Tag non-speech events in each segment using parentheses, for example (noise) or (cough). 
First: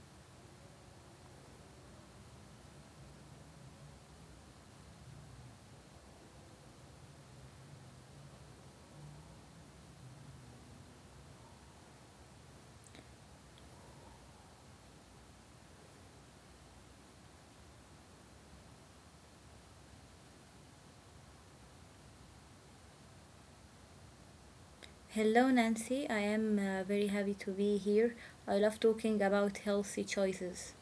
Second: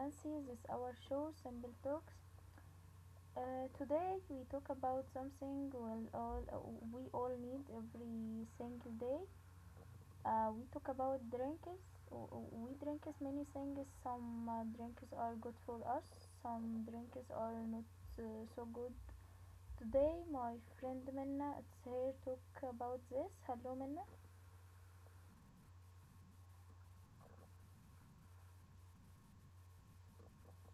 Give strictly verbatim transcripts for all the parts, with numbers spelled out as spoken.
Nancy. This is our show, Simple Talks. Uh, today we talk about something, well, all uh, we all need every single day. Uh, we talk about drinks. W- w- We drink as many things. Some uh, drinks are good for us. Some drinks are not uh, so good. Today my friend Minna is here to talk about this. Hello, Minna. Hello, Nancy. I am uh, very happy to be here. I love talking about healthy choices.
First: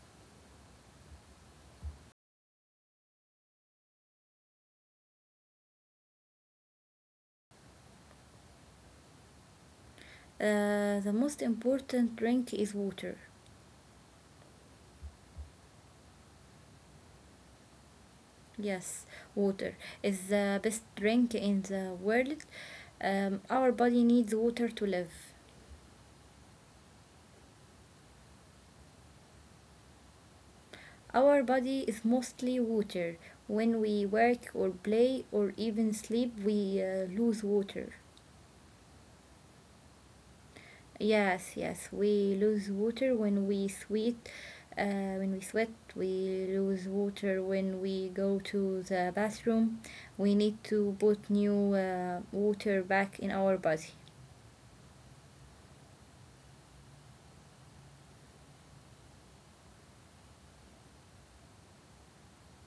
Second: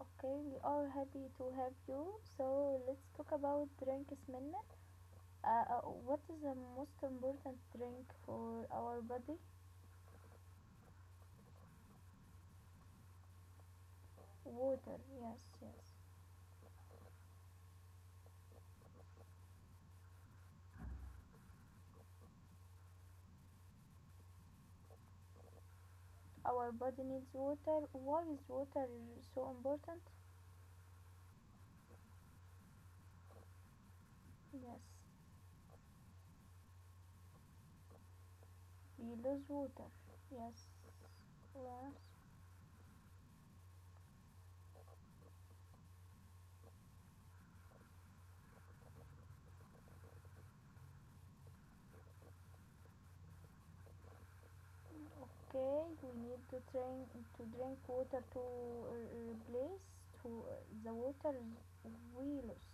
Okay, we are happy to have you. So let's talk about drinks, Minna. Uh, uh, what is the most important drink for our body? Uh, the most important drink is water. Water. Yes, yes. Yes, water is the best drink in the world. Um, our body needs water to live. Our body needs water. Why is water so important? Our body is mostly water. When we work or Yes, play or even sleep, we uh, lose water. we lose water. Yes, Yes, yes, yes. we lose water when we sweat. Uh, when we sweat, we lose water when we go to the bathroom. We need to put new uh, water back in our body. Okay, we need to drink to drink water to uh, replace to uh, the water we lose.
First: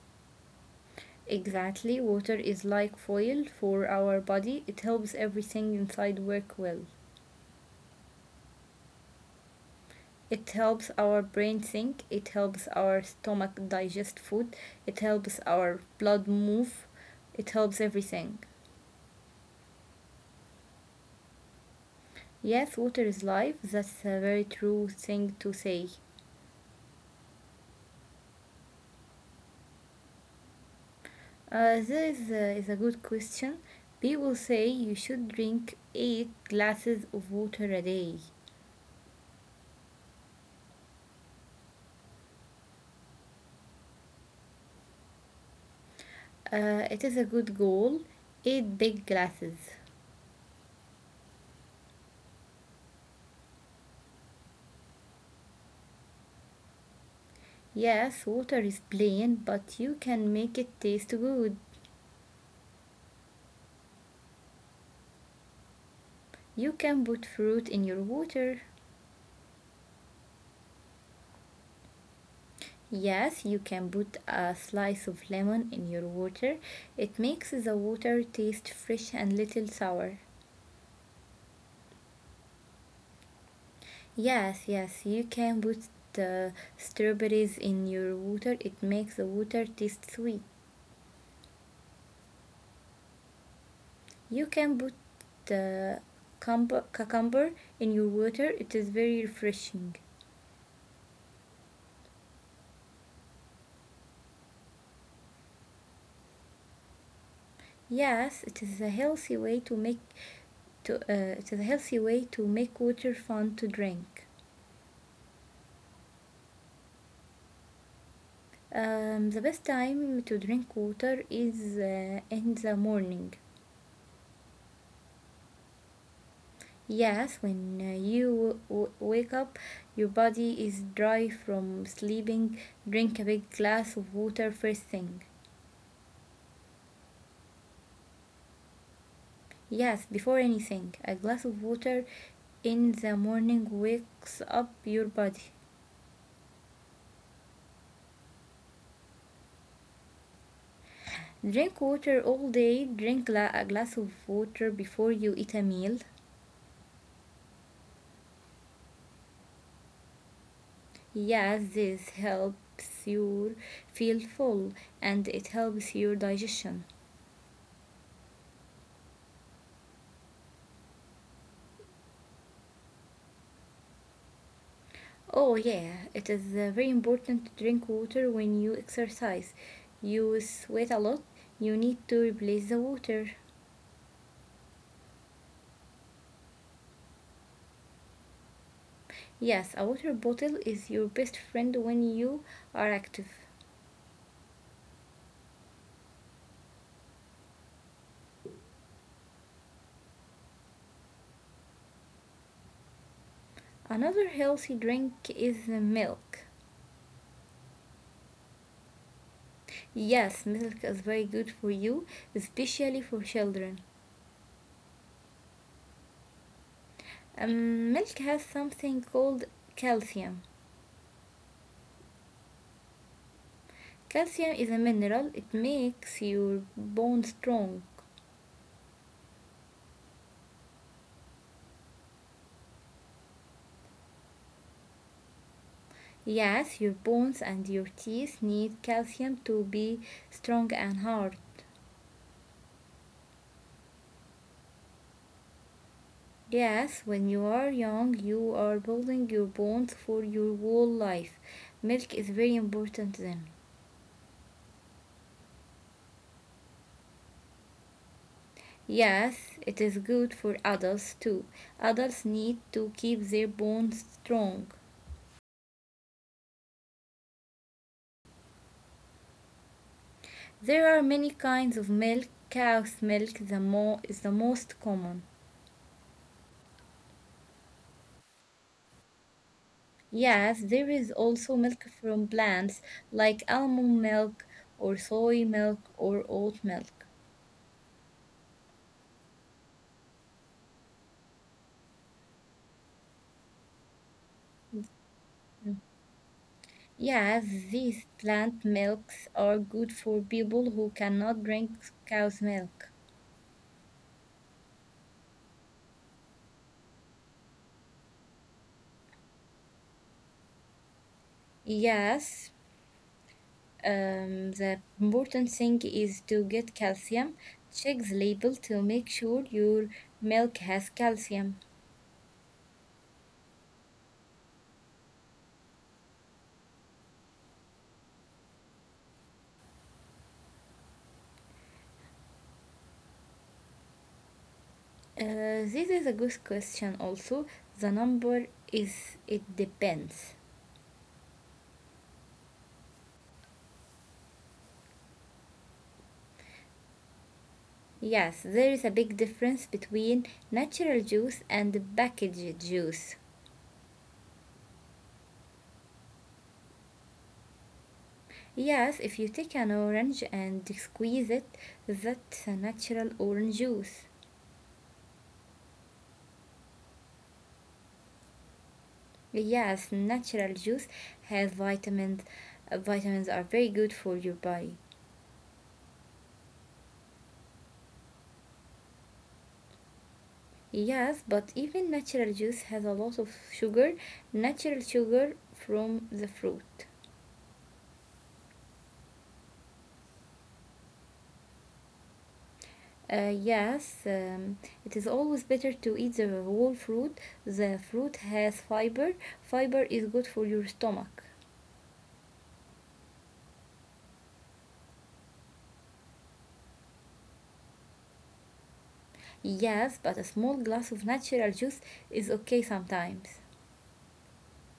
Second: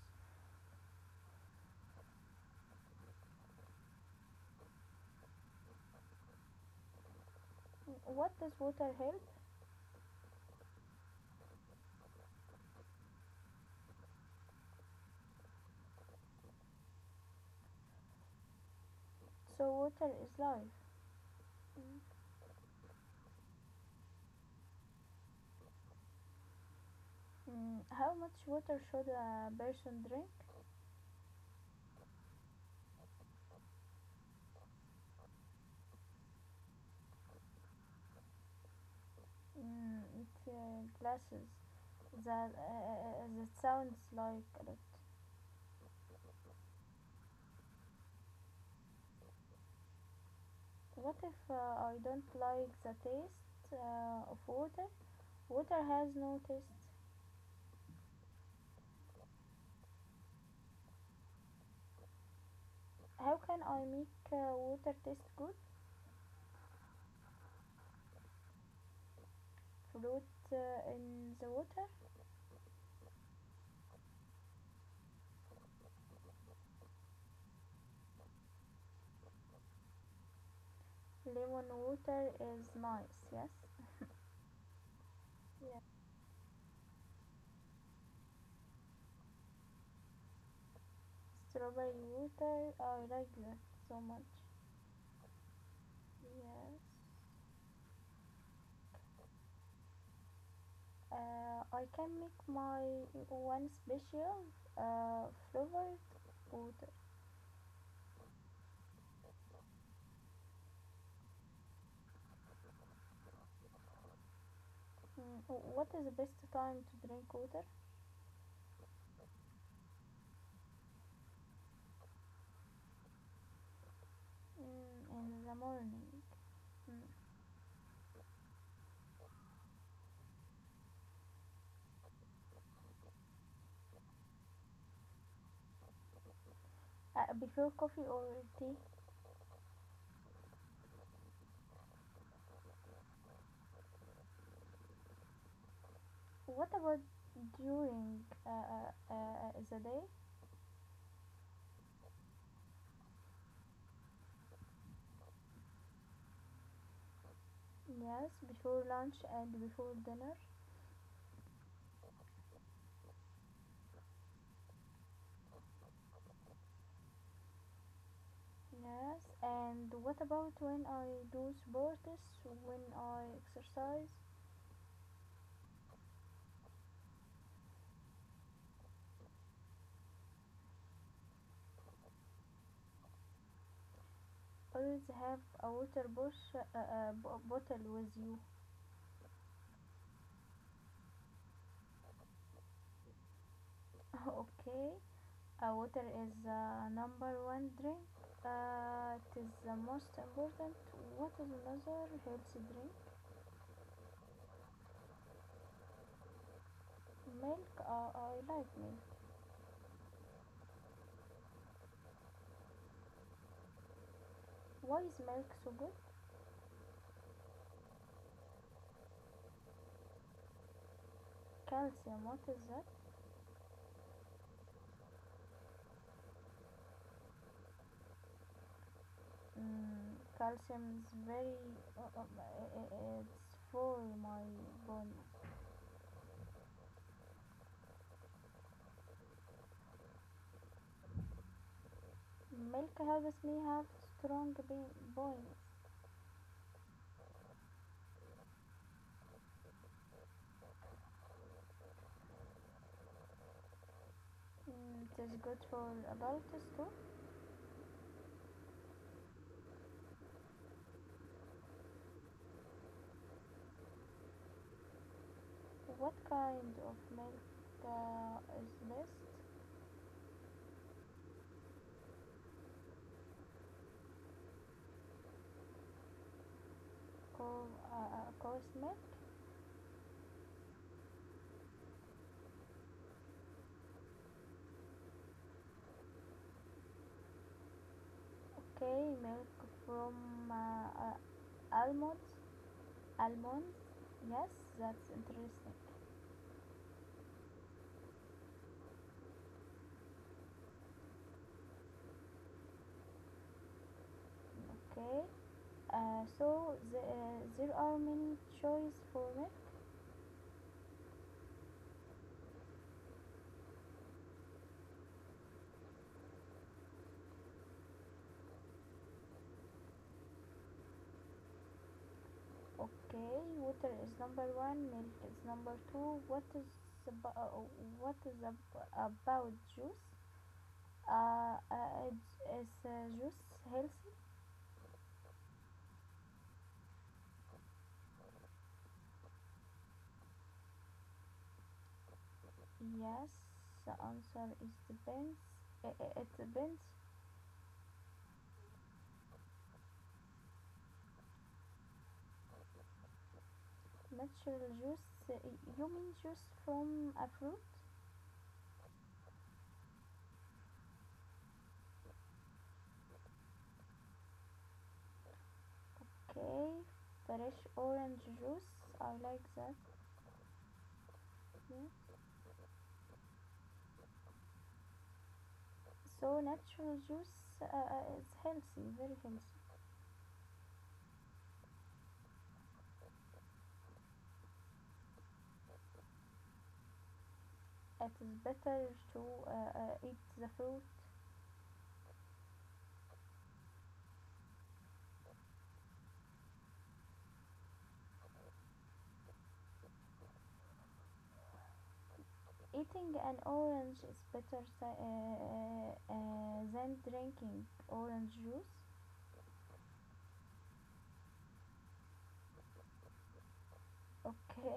Exactly, water is like foil for our body. It helps everything inside work well. What does water help? It helps our brain think, it helps our stomach digest food, it helps our blood move, it helps everything. So water is life. Mm, Yes, water is life. That's a very true thing to say. Mm, how much water should a person drink? Uh, this is a, is a good question. People say you should drink eight glasses of water a day. Mm, it uh, clashes. That uh, uh, uh, that sounds like a lot. Uh, it is a good goal. eight big glasses. What if, uh, I don't like the taste uh, of water? Water has no taste. Yes, water is plain, but you can make it taste good. How can I make uh, water taste good? You can put fruit in your water. Fruit, uh, in the water. Yes, you can put a slice of lemon in your water. It makes the water taste fresh and little sour. Lemon water is nice. Yes. Yes, yes, you can Yeah. put the strawberries in your water. It makes the water taste sweet. Strawberry water. I like that so much. You can put the Yes. cumber- cucumber in your water. It is very refreshing. Uh, I can make my one special, uh, flavored water. Yes, it is a healthy way to make to uh, it is a healthy way to make water fun to drink. Mm, what is the best time to drink water? Um, the best time to drink water is uh, in the morning. Mm, in the morning. Mm. Yes, when uh, you w- wake up, your body is dry from sleeping. Drink a big glass of water first thing. Uh, before coffee or tea? Yes, before anything, a glass of water in the morning wakes up your body. What about during uh, uh, uh, the day? Drink water all day. Drink la a glass of water before you eat a meal. Yes, before lunch and before dinner. Yes, this helps you feel full and it helps your digestion. Yes, and what about when I do sports, when I exercise? Oh, yeah, yeah. it is uh, very important to drink water when you exercise. You sweat a lot, you need to replace the water. Always have a water bush, uh, uh, bo- bottle with you. Yes, a water bottle is your best friend when you are active. (laughs) Okay, uh, water is uh, number one drink. Uh, it is the most important. What is another healthy drink? Another healthy drink is uh, milk. Milk. Uh, I like milk. Yes, milk is very good for you, especially for children. Why is milk so good? Um, milk has something called calcium. Calcium. What is that? Calcium is a mineral, it makes your bone strong. Mm, calcium is very. Uh, uh, uh, it's for my bone. Yes, your bones and your teeth need calcium to be strong and hard. Milk helps me have strong be- bones. Yes, when you are young, you are building your bones for your whole life. Milk is very important then. Mm, it is good for adults too. Yes, it is good for adults too. Adults need to keep their bones strong. What kind of milk uh, is best? There are many kinds of milk. Cow's milk the mo- is the most common. Co- uh, uh, Yes, there is also milk from plants like almond milk or soy milk or oat milk. Okay, milk from uh, uh, almonds. Almonds. Yes, that's interesting. Mm. Yes, these plant milks are good for people who cannot drink cow's milk. Okay. Uh, so the, uh, there are many choice for milk. Yes, um, the important thing is to get calcium. Check the label to make sure your milk has calcium. Okay, water is number one. Milk is number two. What is about, uh, what is ab- about juice? Uh, uh, is uh, juice healthy? Uh, this is a good question also. The number is it depends. Yes. The answer is depends. It depends. Yes, there is a big difference between natural juice and packaged juice. Natural juice, you mean juice from a fruit? Yes, if you take an orange and squeeze it, that's a natural orange juice. Okay, fresh orange juice. I like that. Yes, natural juice has Yeah. vitamins. Uh, Vitamins are very good for your body. So natural juice uh, is healthy, very healthy. Yes, but even natural juice has a lot of sugar, natural sugar from the fruit. It is better to uh, uh, eat the fruit. Uh, yes, um, it is always better to eat the whole fruit. The fruit has fiber. Fiber is good for your stomach. Eating an orange is better th- uh, uh, uh, than drinking orange juice. Yes, but a small glass of natural juice is okay sometimes. Okay,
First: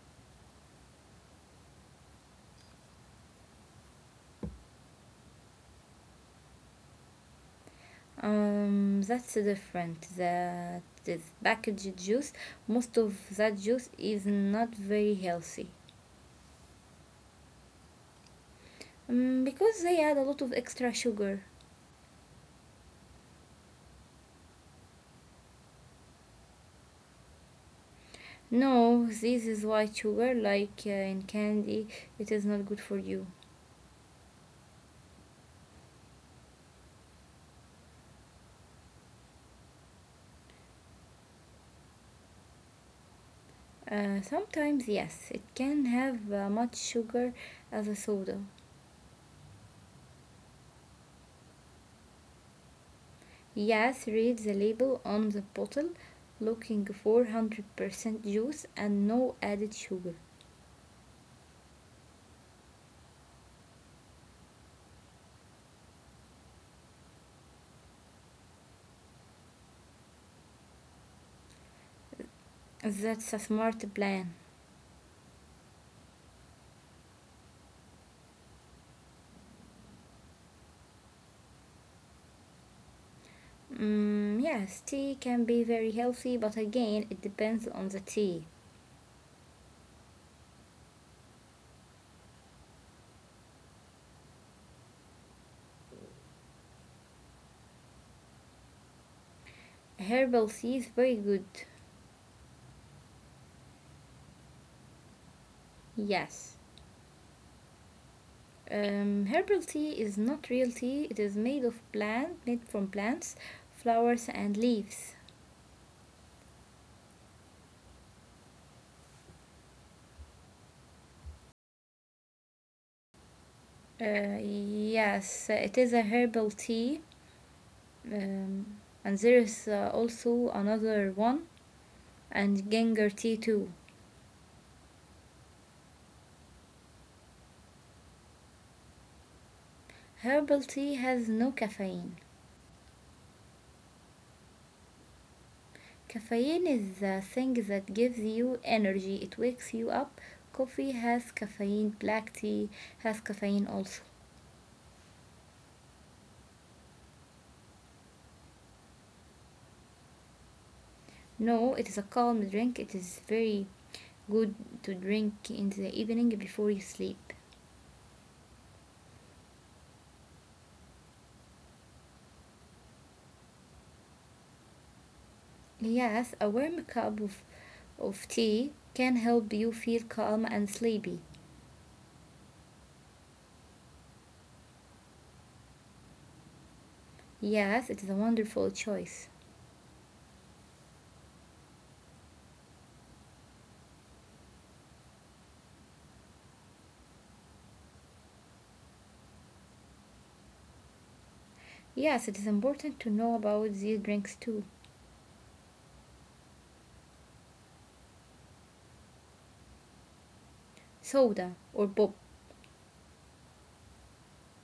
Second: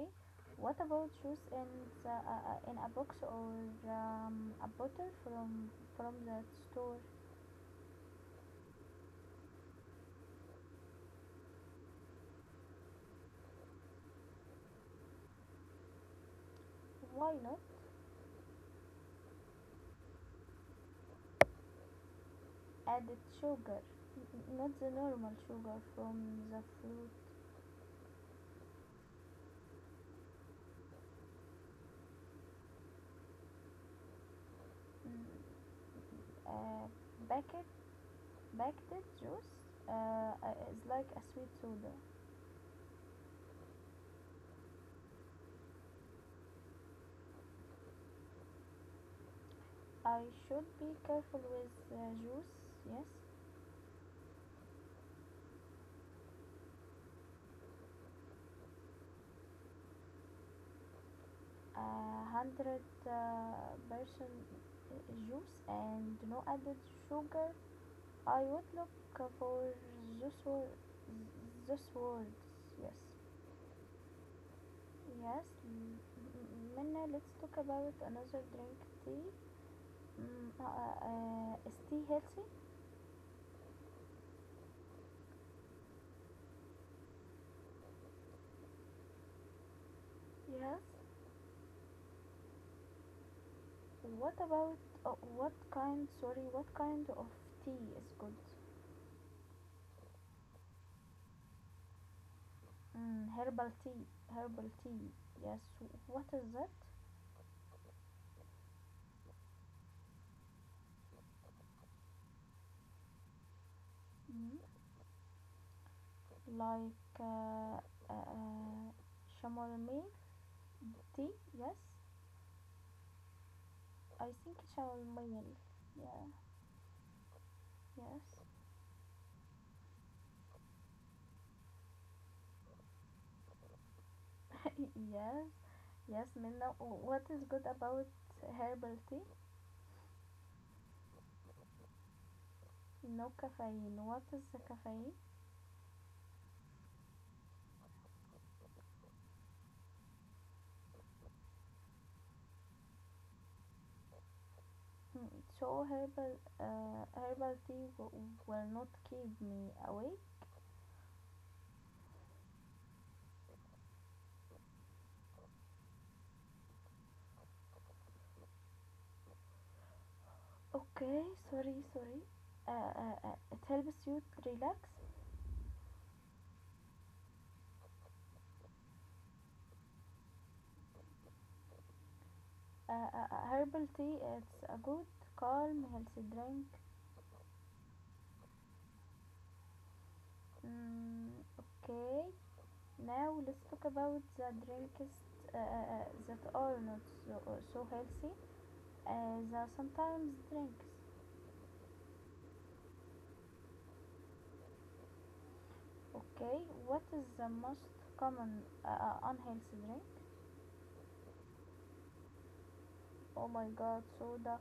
what about juice in the, uh, uh, in a box, or um, a bottle from from the store? Um, that's different. That is packaged juice. Most of that juice is not very healthy. Why not? Um, because they add a lot of extra sugar. Added sugar. N- not the normal sugar from the fruit. No, this is white sugar, like uh, in candy. It is not good for you. mm, Uh, packet, Packed juice uh, uh, is like a sweet soda. Uh, sometimes, yes, it can have uh, much sugar as a soda. I should be careful with uh, juice. Yes, Yes, read the label on the bottle looking for one hundred percent juice and no added sugar. uh, hundred uh, percent uh, juice and no added sugar. I would look for those wor- those words. Yes. That's a smart plan. Yes, M- M- Minna, let's talk about another drink, tea. Mm, uh, uh, uh, is tea healthy? Mm, yes, tea can be very healthy, but again, it depends on the tea. Yes. What about, uh, what kind? Sorry, what kind of tea is good? Herbal tea is very good. Mm, herbal tea. Herbal tea. Yes. What is Yes. that? Um, herbal tea is not real tea, it is made of plant made from plants, flowers and Mm. leaves. Like, uh, uh, uh, chamomile tea? Yes. I Uh, think chamomile. yes, it is a Yeah. herbal tea, Yes. um, and there is uh, also another one, and ginger tea too. (laughs) Yes. Yes, Minna, what is good about herbal tea? Herbal tea has no caffeine. No caffeine. What is the caffeine? Caffeine is the thing that gives you energy, it wakes you up. Coffee has caffeine, black tea has caffeine also. Mm, So herbal uh, herbal tea w- will not keep me awake. No, it is a calm drink, it is very good to drink in the evening before you sleep. Okay, sorry, sorry. Uh, uh, uh, it helps you to relax. Yes, a warm cup of of tea can help you feel calm and sleepy. Uh, uh, uh, herbal tea, it's a good, calm, healthy drink. Yes, it is a wonderful choice. Mm, okay, now let's talk about the drinks uh, uh, uh, that are not so, uh, so healthy as uh, sometimes drinks. Yes, it is important to know about these drinks too. Okay, what is the most common uh, uh, unhealthy drink? Soda or pop. Oh my god, soda.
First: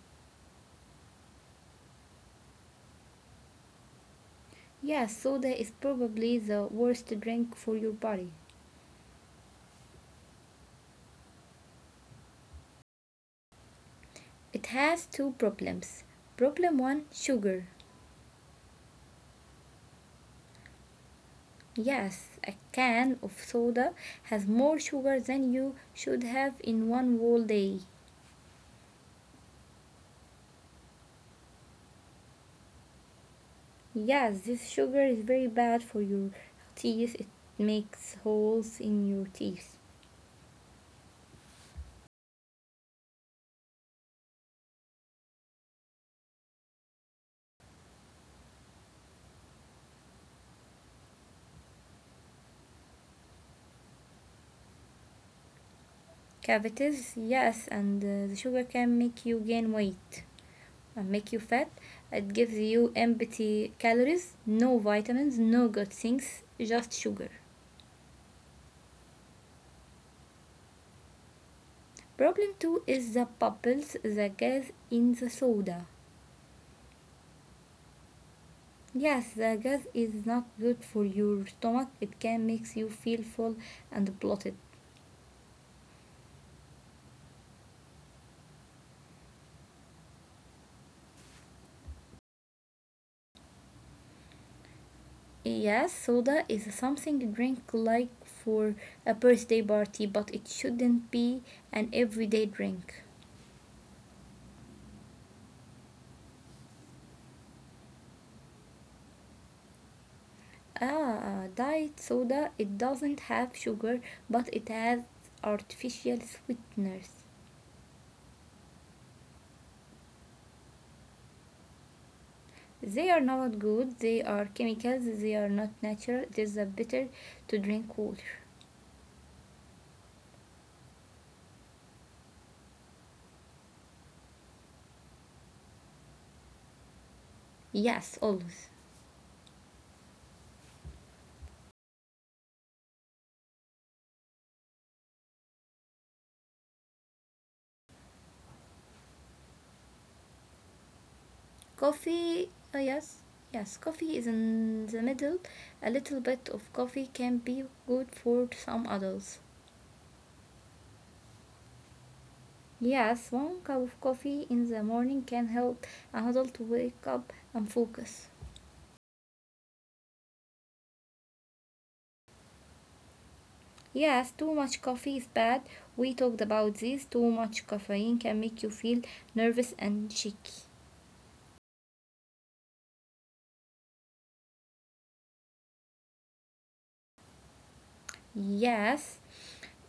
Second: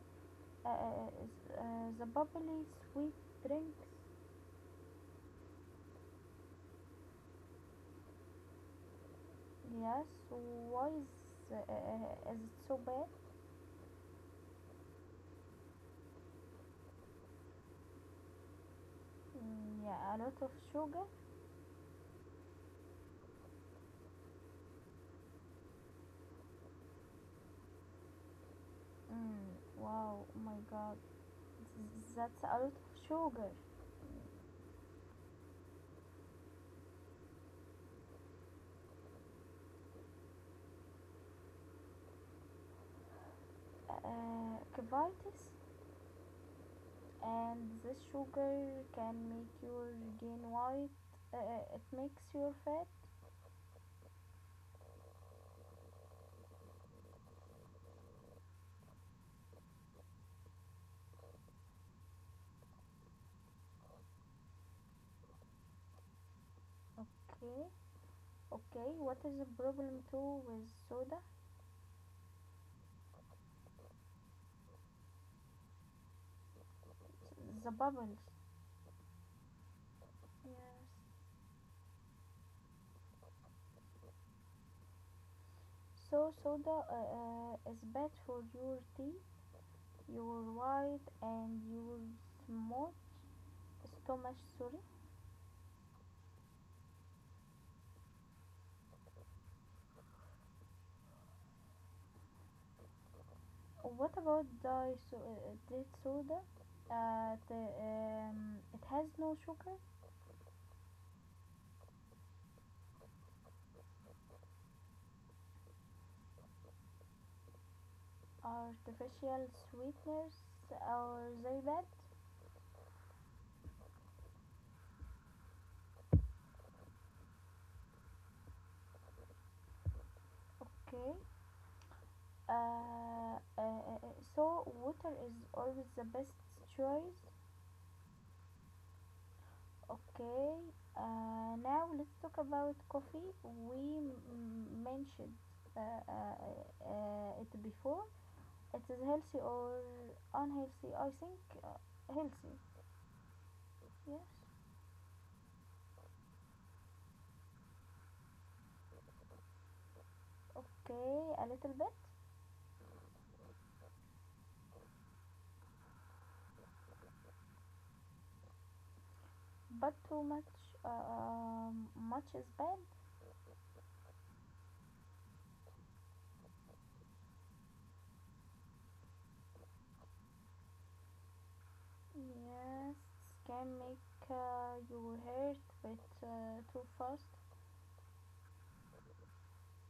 Uh, uh, uh, the bubbly sweet drinks. Yes, soda is probably the worst drink for your body. Yes, why is, uh, uh, uh, is it so bad? It has two problems. Problem one sugar. Mm, yeah, a lot of sugar. Yes, a can of soda has more sugar than you should have in one whole day. Mm, wow, oh my god, that's a lot of sugar. Yes, this sugar is very bad for your teeth. It makes holes in your teeth. Uh, cavities, and this sugar can make you gain weight. Uh, uh, it makes your fat. Cavities, yes, and uh, the sugar can make you gain weight and make you fat. It gives you empty calories, no vitamins, no good things, just sugar. Okay. Okay, what is the problem too with soda? Problem two is the bubbles, the gas in the soda. The bubbles. Yes, the gas is not Yes. good for your stomach. It can make you feel full and bloated. So soda uh, uh, is bad for your teeth, your white, and your smooth stomach. Sorry. Yes, soda is something drink like for a birthday party, but it shouldn't be an everyday drink. What about diet, so- uh, soda? Uh, the, um, it has no sugar, Ah, ah, diet soda, it doesn't have sugar, but it has artificial sweeteners. artificial sweeteners. Are they bad? They are not good, they are chemicals, they are not natural. It is a better to drink water. Okay. Uh, uh, uh, so water is always the best choice. Yes, always. Okay, uh, now let's talk about coffee. We m- mentioned uh, uh, uh, it before. It is healthy or unhealthy? I think uh, Coffee, healthy. uh, yes, yes, coffee is Yes. in the middle. A little bit of coffee can be good for some adults. Okay, a little bit, Yes, one cup of coffee in the morning can help an adult to wake up and focus. but too much. Uh, um, much is bad. Yes, too much coffee is bad. We talked about this. Too much caffeine can make you feel nervous and shaky. Yes, can make uh, your heart beat uh, too fast. Yes,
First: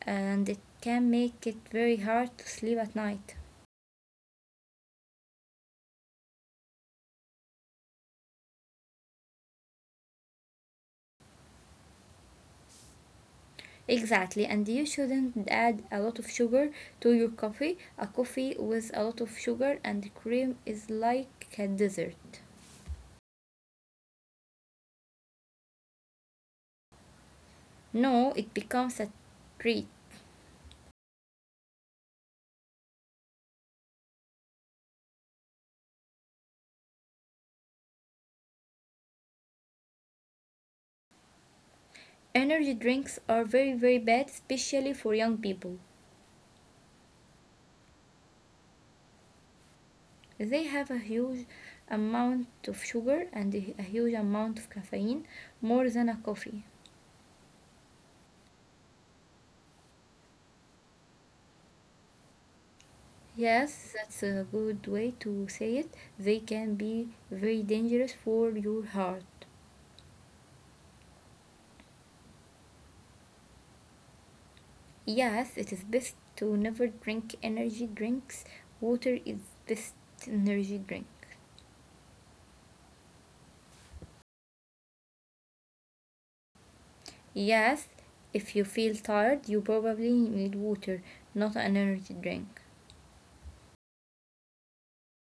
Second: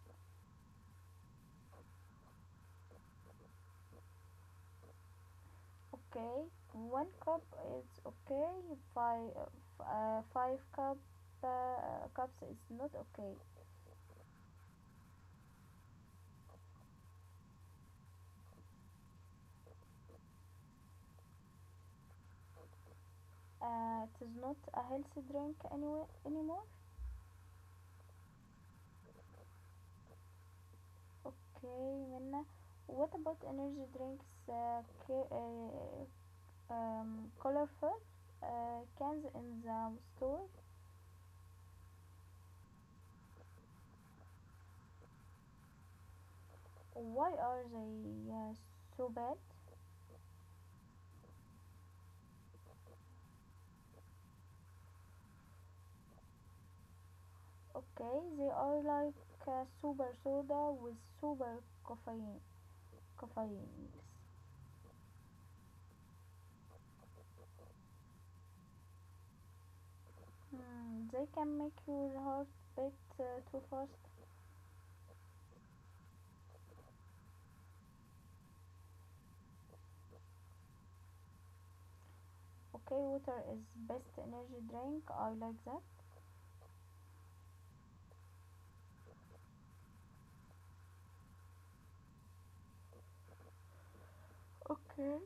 and it can make it very hard to sleep at night. Okay, one cup is okay. Five, uh, five cup uh, cups is not okay. Exactly, and you shouldn't add a lot of sugar to your coffee. A coffee with a lot of sugar and cream is like a dessert. Uh, it is not a healthy drink anyway anymore. No, it becomes a treat. Okay, Minna. What about energy drinks? Uh, ca- uh, um, colorful uh, cans in the store. Energy drinks are very, very bad, especially for young people. Why are they uh, so bad? They have a huge amount of sugar and a huge amount of caffeine, more than a coffee. Okay, they are like uh, super soda with super caffeine. Caffeine. Yes, that's a good way to say it. They can be very dangerous for your heart. Mm, they can make your heart beat uh, too fast. Yes, it is best to never drink energy drinks. Water is best energy drink. Okay, water is best energy drink. I like that. Yes, if you feel tired, you probably need water, not an energy drink. Okay.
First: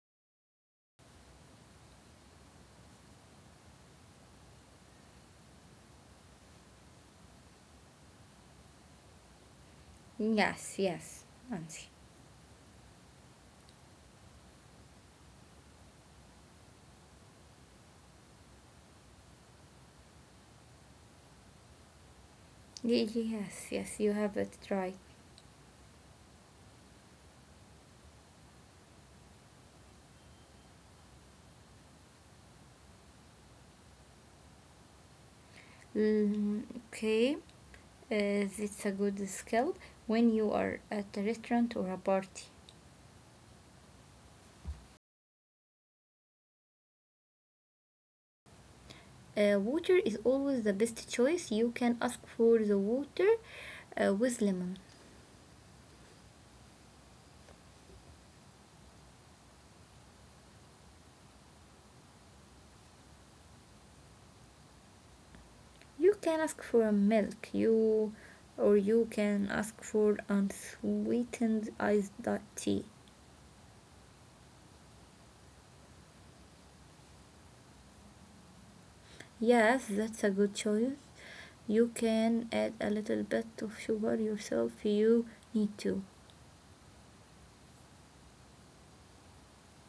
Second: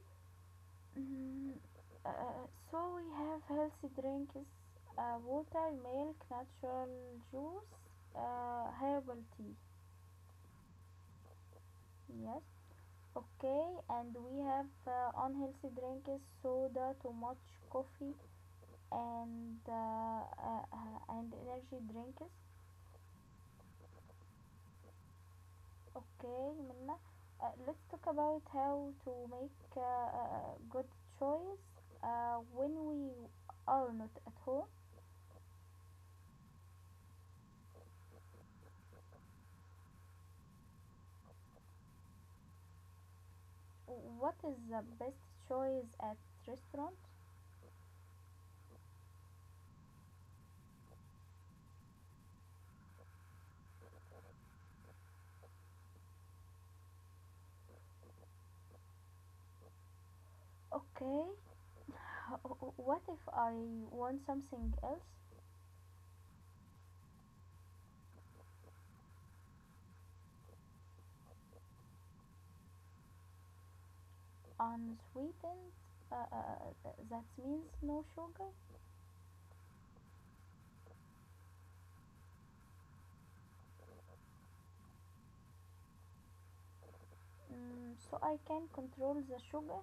Mm, uh, so we have healthy drinks: uh, water, milk, natural juice, uh, herbal tea. Yes, yes, Nancy. Yes. Okay, and we have uh, unhealthy drinks: soda, too much coffee, and uh, uh, uh, and energy drinks. Yes, yes, you have it right. Okay, Minna. Uh, let's talk about how to make uh, a good choice uh, when we are not at home. Mm, okay, uh, that's a good skill when you are at a restaurant or a party. What is the best choice at restaurant? Uh, water is always the best choice. You can ask for the water uh, with lemon. Okay. (laughs) What if I want something else? You can ask for milk. You or you can ask for unsweetened iced tea. Unsweetened? Uh, uh, uh, that means no sugar. Yes, that's a good choice. You can add a little bit of sugar yourself. If You need to. Mm, so I can control the sugar.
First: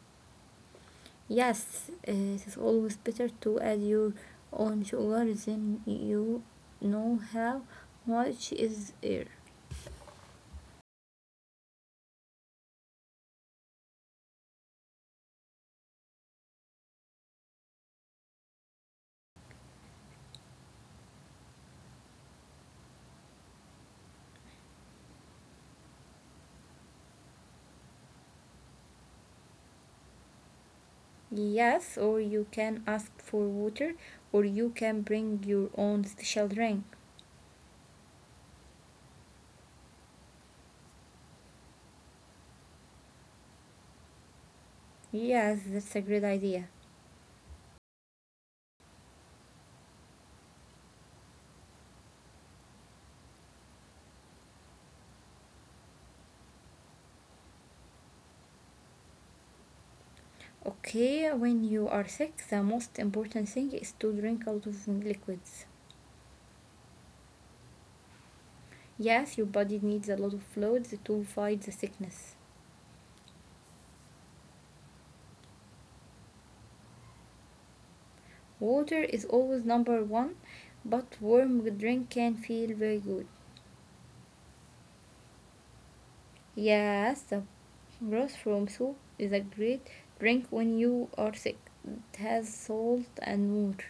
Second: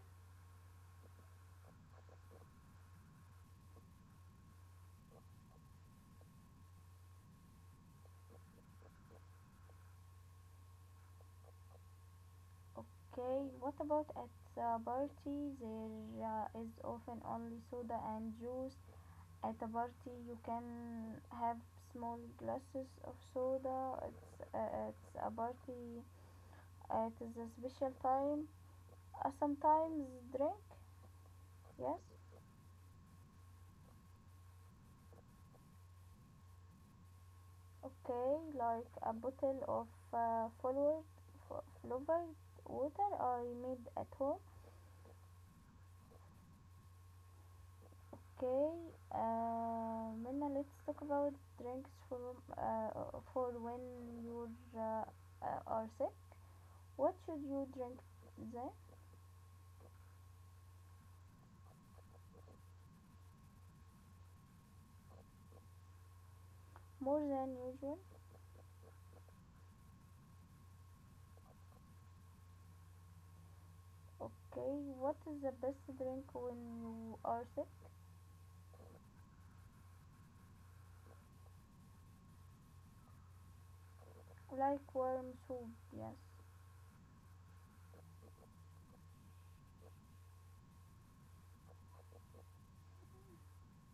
Yes, it is always better to add your own sugar than you know how much is there. Okay, what about at a party? There uh, is often only soda and juice. At a party, you can have small glasses of soda. It's, uh, it's a party. It is a special time. Uh, sometimes drink, Yes, yes. or you can ask for water, or you can bring your own special drink. Okay, like a bottle of uh, flavored, flavored water I made at home. Yes, that's a great idea. Okay, uh, Minna, let's talk about drinks for uh, for when you uh, uh, are sick. What should you drink then? Okay, when you are sick, the most important thing is to drink a lot of liquids. More than usual. Yes, your body needs a lot of fluids to fight the sickness. Okay, what is the best drink when you are sick? Water is always number one, but warm drink can feel very good. Like warm soup, yes. Yes, the broth from soup is a great drink when you are sick. It has salt and water.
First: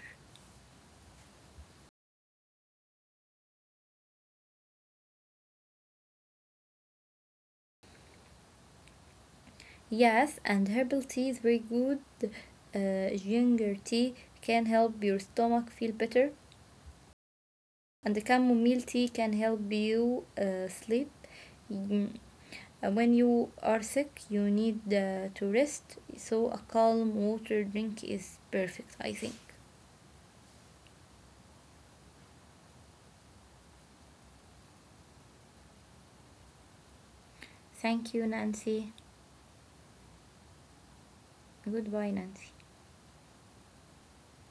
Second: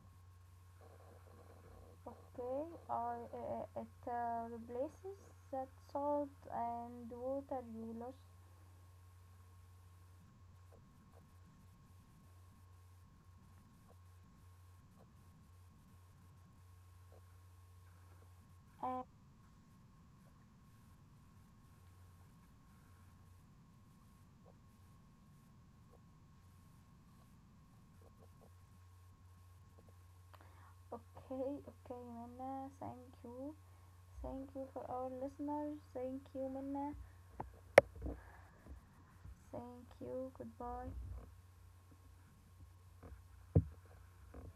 Okay, or uh, it uh, replaces that salt and water you lost. Yes, and herbal tea is very good. Uh, ginger tea can help your stomach feel better, and the chamomile And tea can help you uh, sleep. Mm, uh, When you are sick, you need uh, to rest, so a calm water drink is perfect, I think. okay, okay, Minna, thank you. Thank you for our listeners. Thank you, Minna. Thank you, Nancy. Thank you. Goodbye. Goodbye, Nancy.